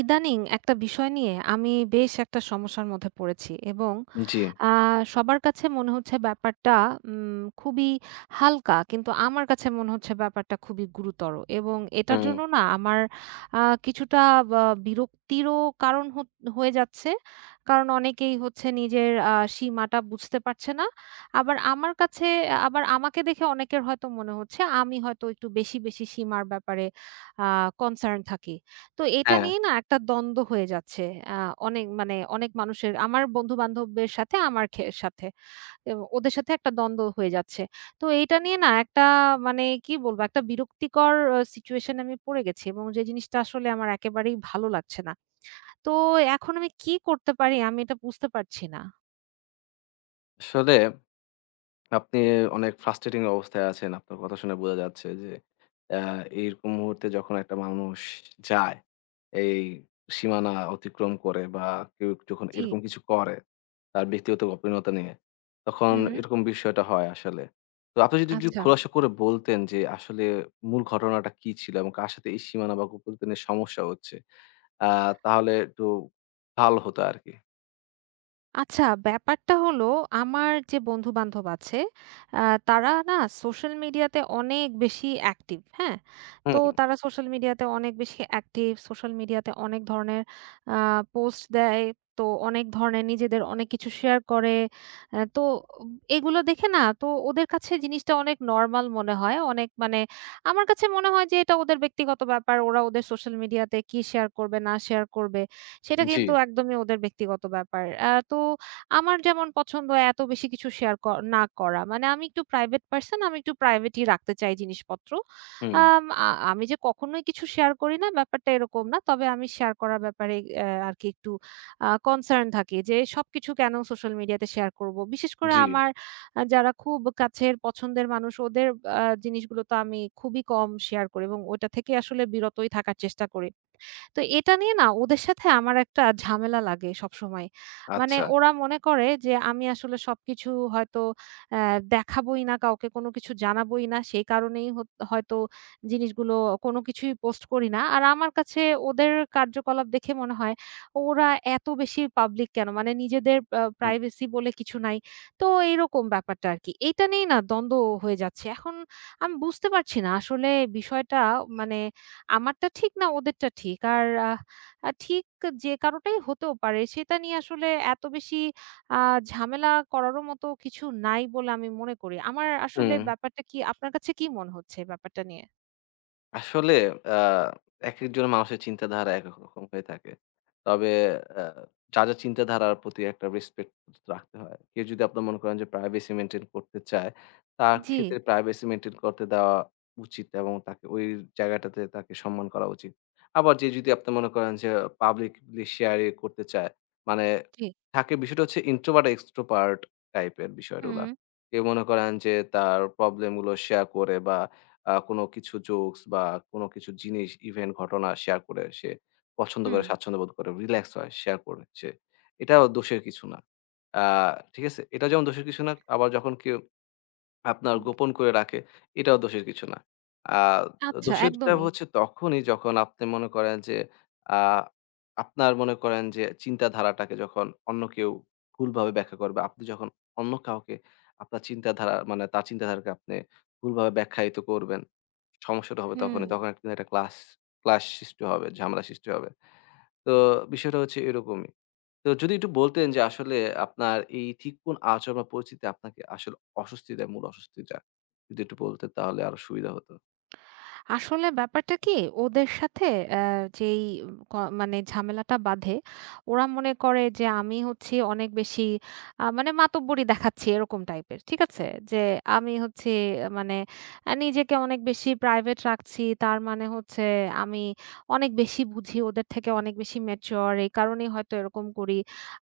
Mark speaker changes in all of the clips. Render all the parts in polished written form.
Speaker 1: ইদানিং একটা বিষয় নিয়ে আমি বেশ একটা সমস্যার মধ্যে পড়েছি এবং
Speaker 2: জি,
Speaker 1: আ সবার কাছে মনে হচ্ছে ব্যাপারটা খুবই হালকা। কিন্তু আমার কাছে মনে হচ্ছে ব্যাপারটা খুবই গুরুতর এবং এটার
Speaker 2: হুম,
Speaker 1: জন্য না আমার আ কিছুটা বা বিরক্তিরও কারণ হয়ে যাচ্ছে। কারণ অনেকেই হচ্ছে নিজের সীমাটা বুঝতে পারছে না। আবার আমার কাছে আবার আমাকে দেখে অনেকের হয়তো মনে হচ্ছে আমি হয়তো একটু বেশি, বেশি সীমার ব্যাপারে আ কনসার্ন থাকি। তো এটা
Speaker 2: হ্যাঁ।
Speaker 1: নিয়ে না একটা দ্বন্দ্ব হয়ে যাচ্ছে। আ অনেক মানে অনেক মানুষের আমার বন্ধু-বান্ধবের সাথে। আমার খে সাথে। এ ওদের সাথে একটা দ্বন্দ্ব হয়ে যাচ্ছে। তো এইটা নিয়ে না একটা মানে কি বলবো একটা বিরক্তিকর সিচুয়েশন আমি পড়ে গেছি এবং যে জিনিসটা আসলে আমার একেবারেই ভালো লাগছে না। তো এখন আমি কি করতে পারি আমি এটা বুঝতে পারছি না।
Speaker 2: আসলে আপনি অনেক ফ্রাস্ট্রেটিং অবস্থায় আছেন। আপনার কথা শুনে বোঝা যাচ্ছে যে অ্যা এইরকম মুহূর্তে যখন একটা মানুষ যায়, এই সীমানা অতিক্রম করে বা কেউ যখন
Speaker 1: জি।
Speaker 2: এরকম কিছু করে, তার ব্যক্তিগত গোপনীয়তা নিয়ে, তখন
Speaker 1: হু, হু।
Speaker 2: এরকম বিষয়টা হয় আসলে। তো আপনি যদি একটু
Speaker 1: আচ্ছা।
Speaker 2: খোলাসা করে বলতেন যে আসলে মূল ঘটনাটা কি ছিল এবং কার সাথে এই সীমানা বা গোপনীয়তা নিয়ে সমস্যা হচ্ছে, আ তাহলে একটু ভালো হতো আরকি।
Speaker 1: আচ্ছা, ব্যাপারটা হলো আমার যে বন্ধু-বান্ধব আছে, আ তারা না সোশ্যাল মিডিয়াতে অনেক বেশি অ্যাক্টিভ, হ্যাঁ? তো
Speaker 2: হুম,
Speaker 1: তারা সোশ্যাল মিডিয়াতে অনেক বেশি অ্যাক্টিভ, সোশ্যাল মিডিয়াতে অনেক ধরনের আ পোস্ট দেয়। তো অনেক ধরনের নিজেদের অনেক কিছু শেয়ার করে। তো এগুলো দেখে না তো ওদের কাছে জিনিসটা অনেক নরমাল মনে হয়। অনেক মানে আমার কাছে মনে হয় যে এটা ওদের ব্যক্তিগত ব্যাপার। ওরা ওদের সোশ্যাল মিডিয়াতে কি শেয়ার করবে, না শেয়ার করবে। সেটা
Speaker 2: জি,
Speaker 1: কিন্তু একদমই ওদের ব্যক্তিগত ব্যাপার। তো আমার যেমন পছন্দ এত বেশি কিছু শেয়ার না করা। মানে আমি একটু প্রাইভেট পারসন, আমি একটু প্রাইভেটই রাখতে চাই জিনিসপত্র।
Speaker 2: হুম।
Speaker 1: আম আ আমি যে কখনোই কিছু শেয়ার করি না ব্যাপারটা এরকম না। তবে আমি শেয়ার করার ব্যাপারে আরকি একটু কনসার্ন থাকি যে সবকিছু কেন সোশ্যাল মিডিয়াতে শেয়ার করব। বিশেষ করে
Speaker 2: জি,
Speaker 1: আমার যারা খুব কাছের পছন্দের মানুষ ওদের জিনিসগুলো তো আমি খুবই কম শেয়ার করি এবং ওটা থেকে আসলে বিরতই থাকার চেষ্টা করি। তো এটা নিয়ে না ওদের সাথে আমার একটা ঝামেলা লাগে সবসময়। মানে
Speaker 2: আচ্ছা।
Speaker 1: ওরা মনে করে যে আমি আসলে সবকিছু হয়তো অ্যা দেখাবোই না, কাউকে কোনো কিছু জানাবোই না। সেই কারণেই হয়তো জিনিসগুলো কোনো কিছুই পোস্ট করি না। আর আমার কাছে ওদের কার্যকলাপ দেখে মনে হয় ওরা এত বেশি পাবলিক কেন? মানে নিজেদের
Speaker 2: হুম,
Speaker 1: প্রাইভেসি বলে কিছু নাই। তো এইরকম ব্যাপারটা আরকি। এটা নিয়েই না দ্বন্দ্ব হয়ে যাচ্ছে। এখন আমি বুঝতে পারছি না আসলে বিষয়টা মানে আমারটা ঠিক না ওদেরটা ঠিক। আর আহ আ ঠিক যে কারোটাই হতেও পারে সেটা নিয়ে আসলে এত বেশি আ ঝামেলা করারও মতো কিছু নাই বলে আমি মনে করি। আমার আসলে
Speaker 2: হুম।
Speaker 1: ব্যাপারটা কি আপনার কাছে কি মনে হচ্ছে ব্যাপারটা নিয়ে?
Speaker 2: আসলে আ একেকজন মানুষের চিন্তাধারা একেক রকম হয়ে থাকে। তবে আ যার, যার চিন্তাধারার প্রতি একটা রেসপেক্ট রাখতে হয়। কেউ যদি আপনার মনে করেন যে প্রাইভেসি মেইনটেইন করতে চায়, তার
Speaker 1: জি,
Speaker 2: ক্ষেত্রে প্রাইভেসি মেইনটেইন করতে দেওয়া উচিত এবং তাকে ওই জায়গাটাতে তাকে সম্মান করা উচিত। আবার যে যদি আপনি মনে করেন যে পাবলিকলি শেয়ার এ করতে চায়, মানে
Speaker 1: জি।
Speaker 2: থাকে বিষয়টা হচ্ছে ইন্ট্রোভার্ট এক্সট্রোভার্ট টাইপের বিষয়গুলা।
Speaker 1: হুম,
Speaker 2: কেউ মনে করেন যে তার প্রবলেম গুলো শেয়ার করে বা কোনো কিছু জোকস বা কোনো কিছু জিনিস, ইভেন্ট, ঘটনা শেয়ার করে সে পছন্দ
Speaker 1: হুম,
Speaker 2: করে, স্বাচ্ছন্দ্য বোধ করে, রিল্যাক্স হয়, শেয়ার করে সে। এটাও দোষের কিছু না। আ ঠিক আছে? এটা যেমন দোষের কিছু না, আবার যখন কেউ আপনার
Speaker 1: হুম।
Speaker 2: গোপন করে রাখে, এটাও দোষের কিছু না। আ হুম।
Speaker 1: আচ্ছা
Speaker 2: দোষেরটা
Speaker 1: একদমই।
Speaker 2: হচ্ছে তখনই যখন আপনি মনে করেন যে, আ আপনার মনে করেন যে চিন্তাধারাটাকে যখন অন্য কেউ ভুলভাবে ব্যাখ্যা করবে, আপনি যখন অন্য কাউকে আপনার চিন্তাধারা মানে তার চিন্তাধারাকে আপনি ভুলভাবে ব্যাখ্যায়িত করবেন, সমস্যাটা হবে
Speaker 1: হুম।
Speaker 2: তখনই। হুম। তখন একটা একটা ক্লাশ সৃষ্টি হবে, ঝামেলা সৃষ্টি হবে। তো বিষয়টা হচ্ছে এরকমই। তো যদি একটু বলতেন যে আসলে আপনার এই ঠিক কোন আচরণ বা পরিস্থিতি আপনাকে আসলে অস্বস্তি দেয়, মূল অস্বস্তিটা? যদি একটু বলতেন তাহলে আরো সুবিধা হতো।
Speaker 1: আসলে ব্যাপারটা কি ওদের সাথে আ যেই ক মানে ঝামেলাটা বাধে, ওরা মনে করে যে আমি হচ্ছি অনেক বেশি মানে মাতব্বরি দেখাচ্ছি এরকম টাইপের। ঠিক আছে? যে আমি হচ্ছি মানে নিজেকে অনেক বেশি প্রাইভেট রাখছি। তার মানে হচ্ছে আমি অনেক বেশি বুঝি, ওদের থেকে অনেক বেশি ম্যাচিউর এই কারণেই হয়তো এরকম করি।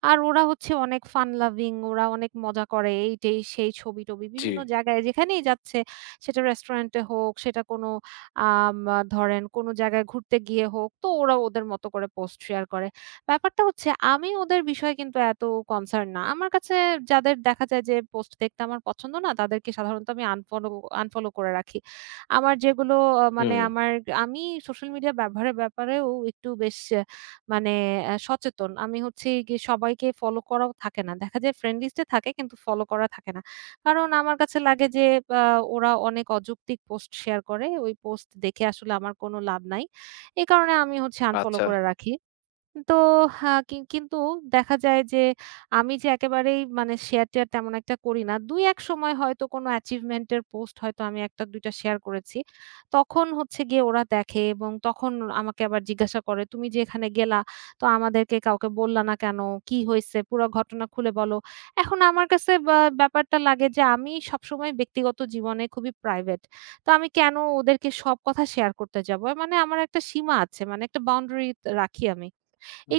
Speaker 1: আর ওরা হচ্ছে অনেক ফান লাভিং, ওরা অনেক মজা করে এই-টেই সেই ছবি-টবি
Speaker 2: জি।
Speaker 1: বিভিন্ন জায়গায় যেখানেই যাচ্ছে সেটা রেস্টুরেন্টে হোক, সেটা কোনো আম আ ধরেন কোনো জায়গায় ঘুরতে গিয়ে হোক, তো ওরা ওদের মতো করে পোস্ট শেয়ার করে। ব্যাপারটা হচ্ছে আমি ওদের বিষয়ে কিন্তু এত কনসার্ন না। আমার কাছে যাদের দেখা যায় যে পোস্ট দেখতে আমার পছন্দ না, তাদেরকে সাধারণত আমি আনফলো আনফলো করে রাখি। আমার যেগুলো মানে
Speaker 2: হুম,
Speaker 1: আমি সোশ্যাল মিডিয়া ব্যবহারের ব্যাপারেও একটু বেশ মানে সচেতন। আমি হচ্ছে গিয়ে সবাইকে ফলো করাও থাকে না। দেখা যায় ফ্রেন্ড লিস্ট এ থাকে কিন্তু ফলো করা থাকে না। কারণ আমার কাছে লাগে যে আ ওরা অনেক অযৌক্তিক পোস্ট শেয়ার করে। ওই পোস্ট দেখে আসলে আমার কোনো লাভ নাই। এই কারণে আমি হচ্ছে আনফলো
Speaker 2: আচ্ছা,
Speaker 1: করে রাখি। তো হ্যাঁ, কি কিন্তু দেখা যায় যে আমি যে একেবারেই মানে শেয়ার-টেয়ার তেমন একটা করি না। ২-১ সময় হয়তো কোনো achievement এর পোস্ট হয়তো আমি ১টা-২টা শেয়ার করেছি। তখন হচ্ছে গিয়ে ওরা দেখে এবং তখন আমাকে আবার জিজ্ঞাসা করে, "তুমি যে এখানে গেলা, তো আমাদেরকে কাউকে বললা না কেন? কি হইছে? পুরা ঘটনা খুলে বলো।" এখন আমার কাছে ব্যাপারটা লাগে যে আমি সবসময় ব্যক্তিগত জীবনে খুবই প্রাইভেট। তো আমি কেন ওদেরকে সব কথা শেয়ার করতে যাবো? মানে আমার একটা সীমা আছে, মানে একটা বাউন্ডারি রাখি আমি।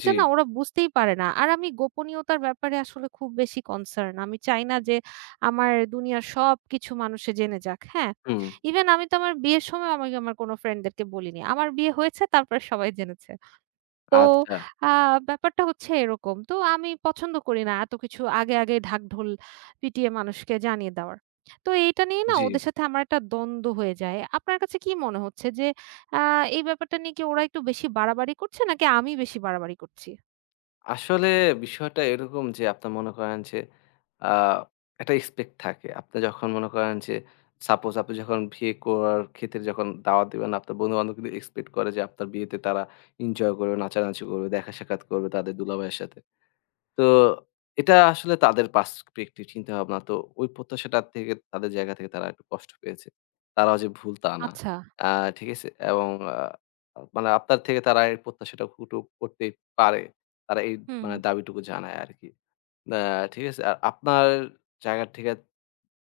Speaker 2: জি,
Speaker 1: না ওরা বুঝতেই পারে না। আর আমি গোপনীয়তার ব্যাপারে আসলে খুব বেশি কনসার্ন। আমি চাই না যে আমার দুনিয়ার সবকিছু মানুষে জেনে যাক। হ্যাঁ?
Speaker 2: হুম,
Speaker 1: ইভেন আমি তো আমার বিয়ের সময় আমি আমার কোন ফ্রেন্ডদেরকে বলিনি। আমার বিয়ে হয়েছে তারপরে সবাই জেনেছে। তো
Speaker 2: আচ্ছা,
Speaker 1: আ ব্যাপারটা হচ্ছে এরকম। তো আমি পছন্দ করি না এত কিছু আগে, আগে ঢাকঢোল পিটিয়ে মানুষকে জানিয়ে দেওয়ার। তো এইটা নিয়ে না
Speaker 2: জি।
Speaker 1: ওদের সাথে আমার একটা দ্বন্দ্ব হয়ে যায়। আপনার কাছে কি মনে হচ্ছে যে আ এই ব্যাপারটা নিয়ে কি ওরা একটু বেশি বাড়াবাড়ি করছে নাকি আমি বেশি বাড়াবাড়ি করছি?
Speaker 2: আসলে বিষয়টা এরকম যে আপনার মনে করেন যে আ একটা এক্সপেক্ট থাকে। আপনি যখন মনে করেন যে সাপোজ আপনি যখন বিয়ে করার ক্ষেত্রে যখন দাওয়াত দিবেন, আপনার বন্ধু-বান্ধব কিন্তু এক্সপেক্ট করে যে আপনার বিয়েতে তারা এনজয় করবে, নাচানাচি করবে, দেখা সাক্ষাৎ করবে তাদের দুলাভাইয়ের সাথে। তো এটা আসলে তাদের পার্সপেক্টিভ চিন্তাভাবনা। তো ওই প্রত্যাশাটা থেকে তাদের জায়গা থেকে তারা একটু কষ্ট পেয়েছে। তারাও যে ভুল তা না।
Speaker 1: আচ্ছা।
Speaker 2: আ ঠিক আছে? এবং মানে আপনার থেকে তারা এই প্রত্যাশাটা একটু করতেই পারে। তারা এই
Speaker 1: হুম,
Speaker 2: মানে
Speaker 1: হুম।
Speaker 2: দাবিটুকু জানায় আরকি। আ ঠিক আছে? আর আপনার জায়গা থেকে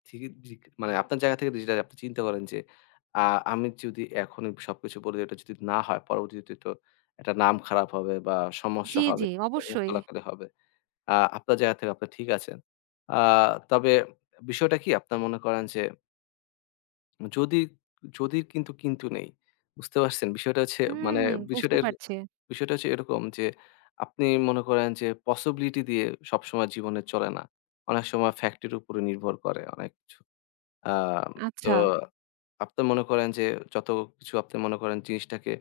Speaker 2: ঠিকই ঠিক মানে আপনার জায়গা থেকে যেটা আপনি চিন্তা করেন যে, আ আমি যদি এখনই সবকিছু বলি এটা যদি না হয় পরবর্তীতে তো একটা নাম খারাপ হবে বা সমস্যা
Speaker 1: জি,
Speaker 2: হবে,
Speaker 1: জি অবশ্যই।
Speaker 2: কলাকালি হবে। আ আপনার জায়গা থেকে আপনি ঠিক আছেন। আ তবে বিষয়টা কি আপনার মনে করেন যে যদি, যদি কিন্তু, কিন্তু নেই। বুঝতে পারছেন? বিষয়টা হচ্ছে মানে
Speaker 1: হুম, বুঝতে
Speaker 2: বিষয়টা এরক
Speaker 1: পারছি।
Speaker 2: বিষয়টা হচ্ছে এরকম যে আপনি মনে করেন যে পসিবিলিটি দিয়ে সবসময় জীবনে চলে না। অনেক সময় ফ্যাক্ট এর উপরে নির্ভর করে অনেক কিছু। আ তো
Speaker 1: আচ্ছা।
Speaker 2: আপনি মনে করেন যে যত কিছু আপনি মনে করেন জিনিসটাকে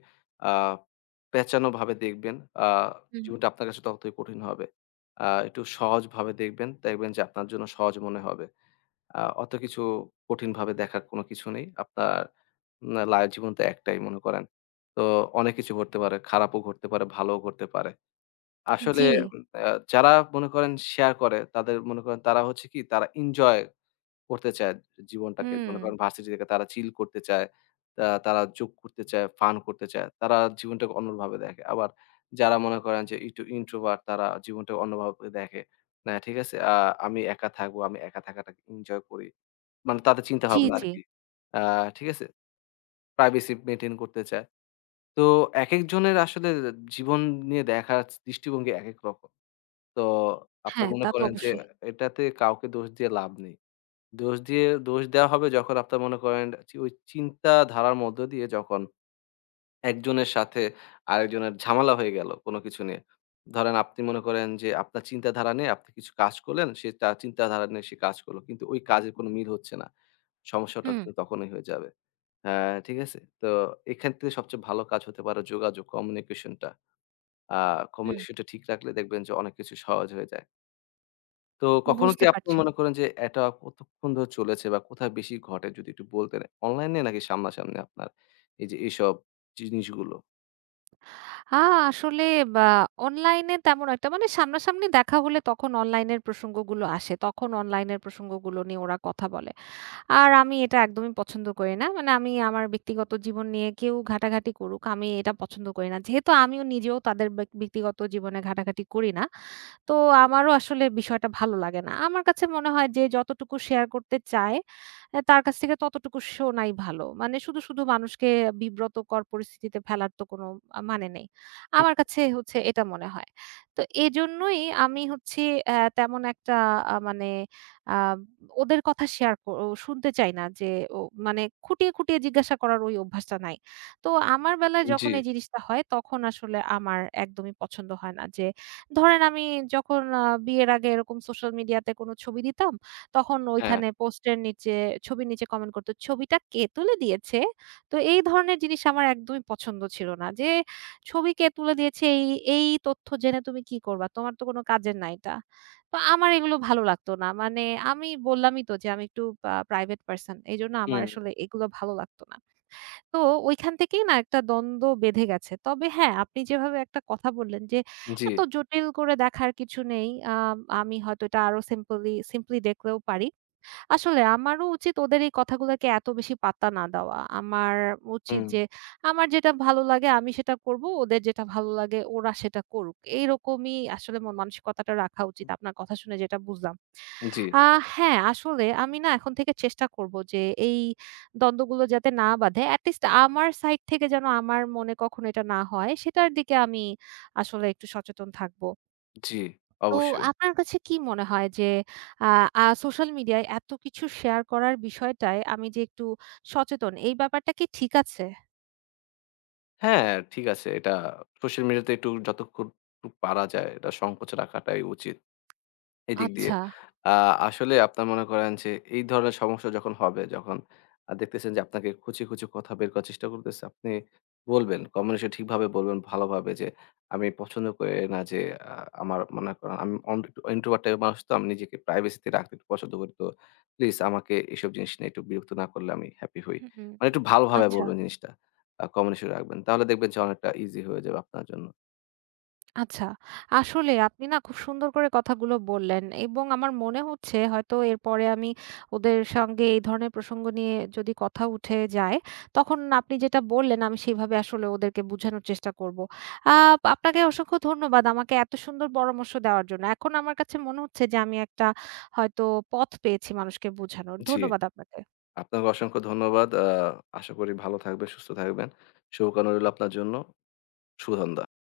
Speaker 2: আ পেঁচানোভাবে দেখবেন, আ
Speaker 1: হুম।
Speaker 2: জীবনটা আপনার কাছে ততই কঠিন হবে। একটু সহজভাবে দেখবেন, দেখবেন যে আপনার জন্য সহজ মনে হবে। অত কিছু কঠিনভাবে দেখার কোনো কিছু নেই। আপনার না লাই জীবন তো একটাই মনে করেন। তো অনেক কিছু ঘটতে পারে। খারাপও ঘটতে পারে, ভালোও ঘটতে পারে। আসলে
Speaker 1: জি।
Speaker 2: হুম। যারা মনে করেন শেয়ার করে তাদের মনে করেন তারা হচ্ছে কি তারা এনজয় করতে চায় জীবনটাকে।
Speaker 1: হুম।
Speaker 2: মনে করেন ভার্সিটি থেকে তারা চিল করতে চায়। তা তারা যোক করতে চায়, ফান করতে চায়। তারা জীবনটাকে অন্যভাবে দেখে। আবার যারা মনে করেন যে একটু ইন্ট্রোভার্ট তারা জীবনটাকে অন্যভাবে দেখে। না ঠিক আছে? আমি একা থাকবো, আমি একা থাকাটাকে এনজয় করি। মানে তাদের
Speaker 1: জি,
Speaker 2: চিন্তাভাবনা হুম।
Speaker 1: জি।
Speaker 2: আরকি। আ ঠিক আছে? প্রাইভেসি মেইনটেইন করতে চায়। তো একেক জনের আসলে জীবন নিয়ে দেখার দৃষ্টিভঙ্গি একেক রকম। তো আপনার
Speaker 1: হ্যাঁ,
Speaker 2: মনে
Speaker 1: তা তো
Speaker 2: করেন যে
Speaker 1: অবশ্যই।
Speaker 2: এটাতে কাউকে দোষ দিয়ে লাভ নেই। দোষ দিয়ে দোষ দেওয়া হবে যখন আপনার মনে করেন ওই চিন্তাধারার মধ্য দিয়ে যখন একজনের সাথে আরেকজনের ঝামেলা হয়ে গেল কোনো কিছু নিয়ে। ধরেন আপনি মনে করেন যে আপনার চিন্তাধারা নিয়ে আপনি কিছু কাজ করলেন, সে তার চিন্তাধারা নিয়ে সে কাজ করল। কিন্তু ওই কাজের কোনো মিল হচ্ছে না। সমস্যাটা
Speaker 1: হুম,
Speaker 2: কিন্তু তখনই হয়ে যাবে। হ্যাঁ, ঠিক আছে? তো এখান থেকে সবচেয়ে ভালো কাজ হতে পারে যোগাযোগ, কমিউনিকেশনটা। আ
Speaker 1: হুম।
Speaker 2: কমিউনিকেশনটা ঠিক রাখলে দেখবেন যে অনেক কিছু সহজ হয়ে যায়। তো হুম। কখনো কি
Speaker 1: বুঝতে
Speaker 2: আপনি
Speaker 1: পারছি।
Speaker 2: মনে করেন যে এটা কতক্ষণ ধরে চলেছে বা কোথায় বেশি ঘটে যদি একটু বলতেন? অনলাইনে নাকি সামনাসামনি আপনার এই যে এইসব জিনিসগুলো?
Speaker 1: আ আসলে বা অনলাইনে তেমন একটা মানে সামনাসামনি দেখা হলে তখন অনলাইনের প্রসঙ্গগুলো আসে। তখন অনলাইনের প্রসঙ্গগুলো নিয়ে ওরা কথা বলে। আর আমি এটা একদমই পছন্দ করি না। মানে আমি আমার ব্যক্তিগত জীবন নিয়ে কেউ ঘাটাঘাটি করুক, আমি এটা পছন্দ করি না। যেহেতু আমিও নিজেও তাদের ব্যক্তিগত জীবনে ঘাটাঘাটি করি না। তো আমারও আসলে বিষয়টা ভালো লাগে না। আমার কাছে মনে হয় যে যতটুকু শেয়ার করতে চায়, তার কাছ থেকে ততটুকু শোনাই ভালো। মানে শুধু, শুধু মানুষকে বিব্রতকর পরিস্থিতিতে ফেলার তো কোনো মানে নেই। আমার কাছে হচ্ছে এটা মনে হয়। তো এজন্যই আমি হচ্ছে তেমন একটা মানে আ ওদের কথা শেয়ার শুনতে চাই না যে ও মানে খুঁটিয়ে, খুঁটিয়ে জিজ্ঞাসা করার ওই অভ্যাসটা নাই। তো আমার বেলায়
Speaker 2: হুম,
Speaker 1: যখন
Speaker 2: জি,
Speaker 1: এই জিনিসটা হয় তখন আসলে আমার একদমই পছন্দ হয় না যে ধরেন আমি যখন বিয়ের আগে এরকম সোশ্যাল মিডিয়াতে কোনো ছবি দিতাম তখন
Speaker 2: হ্যাঁ,
Speaker 1: ওইখানে পোস্টের নিচে ছবির নিচে কমেন্ট করত, "ছবিটা কে তুলে দিয়েছে?" তো এই ধরনের জিনিস আমার একদমই পছন্দ ছিল না যে, "ছবি কে তুলে দিয়েছে এই, এই তথ্য জেনে তুমি কি করবা? তোমার তো কোনো কাজের না এটা।" তো আমার এগুলো ভালো লাগতো না। মানে আমি বললামই তো যে আমি একটু প্রাইভেট পারসন। এজন্য আমার
Speaker 2: হুম,
Speaker 1: আসলে এগুলো ভালো লাগতো না। তো ঐখান থেকেই না একটা দ্বন্দ্ব বেঁধে গেছে। তবে হ্যাঁ, আপনি যেভাবে একটা কথা বললেন যে
Speaker 2: জি,
Speaker 1: এত জটিল করে দেখার কিছু নেই। আমি হয়তো এটা আরো সিম্পলি সিম্পলি দেখলেও পারি। আসলে আমারও উচিত ওদের এই কথাগুলোকে এত বেশি পাত্তা না দেওয়া। আমার উচিত
Speaker 2: হুম,
Speaker 1: যে আমার যেটা ভালো লাগে আমি সেটা করব। ওদের যেটা ভালো লাগে ওরা সেটা করুক। এইরকমই আসলে মন মানসিকতাটা রাখা উচিত। আপনার কথা শুনে যেটা বুঝলাম।
Speaker 2: জি,
Speaker 1: আ হ্যাঁ, আসলে আমি না এখন থেকে চেষ্টা করব যে এই দ্বন্দ্বগুলো যাতে না বাধে। এটলিস্ট আমার সাইড থেকে যেন আমার মনে কখনো এটা না হয় সেটার দিকে আমি আসলে একটু সচেতন থাকব।
Speaker 2: জি,
Speaker 1: তো
Speaker 2: অবশ্যই।
Speaker 1: আপনার কাছে কি মনে হয় যে আ আ সোশ্যাল মিডিয়ায় এত কিছু শেয়ার করার বিষয়টায় আমি যে একটু সচেতন এই ব্যাপারটা কি ঠিক আছে?
Speaker 2: হ্যাঁ, ঠিক আছে। এটা সোশ্যাল মিডিয়াতে একটু যতক্ষণ টুক পারা যায় এটা সংকোচ রাখাটাই উচিত। এদিক দিয়ে।
Speaker 1: আচ্ছা।
Speaker 2: আ আসলে আপনার মনে করেন যে এই ধরনের সমস্যা যখন হবে, যখন দেখতেছেন যে আপনাকে খুঁচিয়ে, খুঁচিয়ে কথা বের করার চেষ্টা করতেছে, আপনি বলবেন, কমিউনিকেশন ঠিকভাবে বলবেন, ভালোভাবে যে আমি পছন্দ করি না যে আ আমার মনে করেন আমি ইন্ট্রোভার্ট টাইপের মানুষ তো আমি নিজেকে প্রাইভেসি তে রাখতে একটু পছন্দ করি। তো প্লিজ আমাকে এসব জিনিস নিয়ে একটু বিরক্ত না করলে আমি হ্যাপি হই।
Speaker 1: হুম, হুম।
Speaker 2: মানে একটু ভালোভাবে
Speaker 1: আচ্ছা।
Speaker 2: বলবেন জিনিসটা। কমিউনিকেশন রাখবেন। তাহলে দেখবেন যে অনেকটা ইজি হয়ে যাবে আপনার জন্য।
Speaker 1: আচ্ছা। আসলে আপনি না খুব সুন্দর করে কথাগুলো বললেন এবং আমার মনে হচ্ছে হয়তো এরপরে আমি ওদের সঙ্গে এই ধরনের প্রসঙ্গ নিয়ে যদি কথা উঠে যায়, তখন আপনি যেটা বললেন আমি সেভাবে আসলে ওদেরকে বুঝানোর চেষ্টা করব। আ আপনাকে অসংখ্য ধন্যবাদ আমাকে এত সুন্দর পরামর্শ দেওয়ার জন্য। এখন আমার কাছে মনে হচ্ছে যে আমি একটা হয়তো পথ পেয়েছি মানুষকে বোঝানোর।
Speaker 2: জি।
Speaker 1: ধন্যবাদ আপনাকে।
Speaker 2: আপনাকে অসংখ্য ধন্যবাদ। আশা করি ভালো থাকবেন, সুস্থ থাকবেন। শুভকামনা রইল আপনার জন্য। শুভ সন্ধ্যা।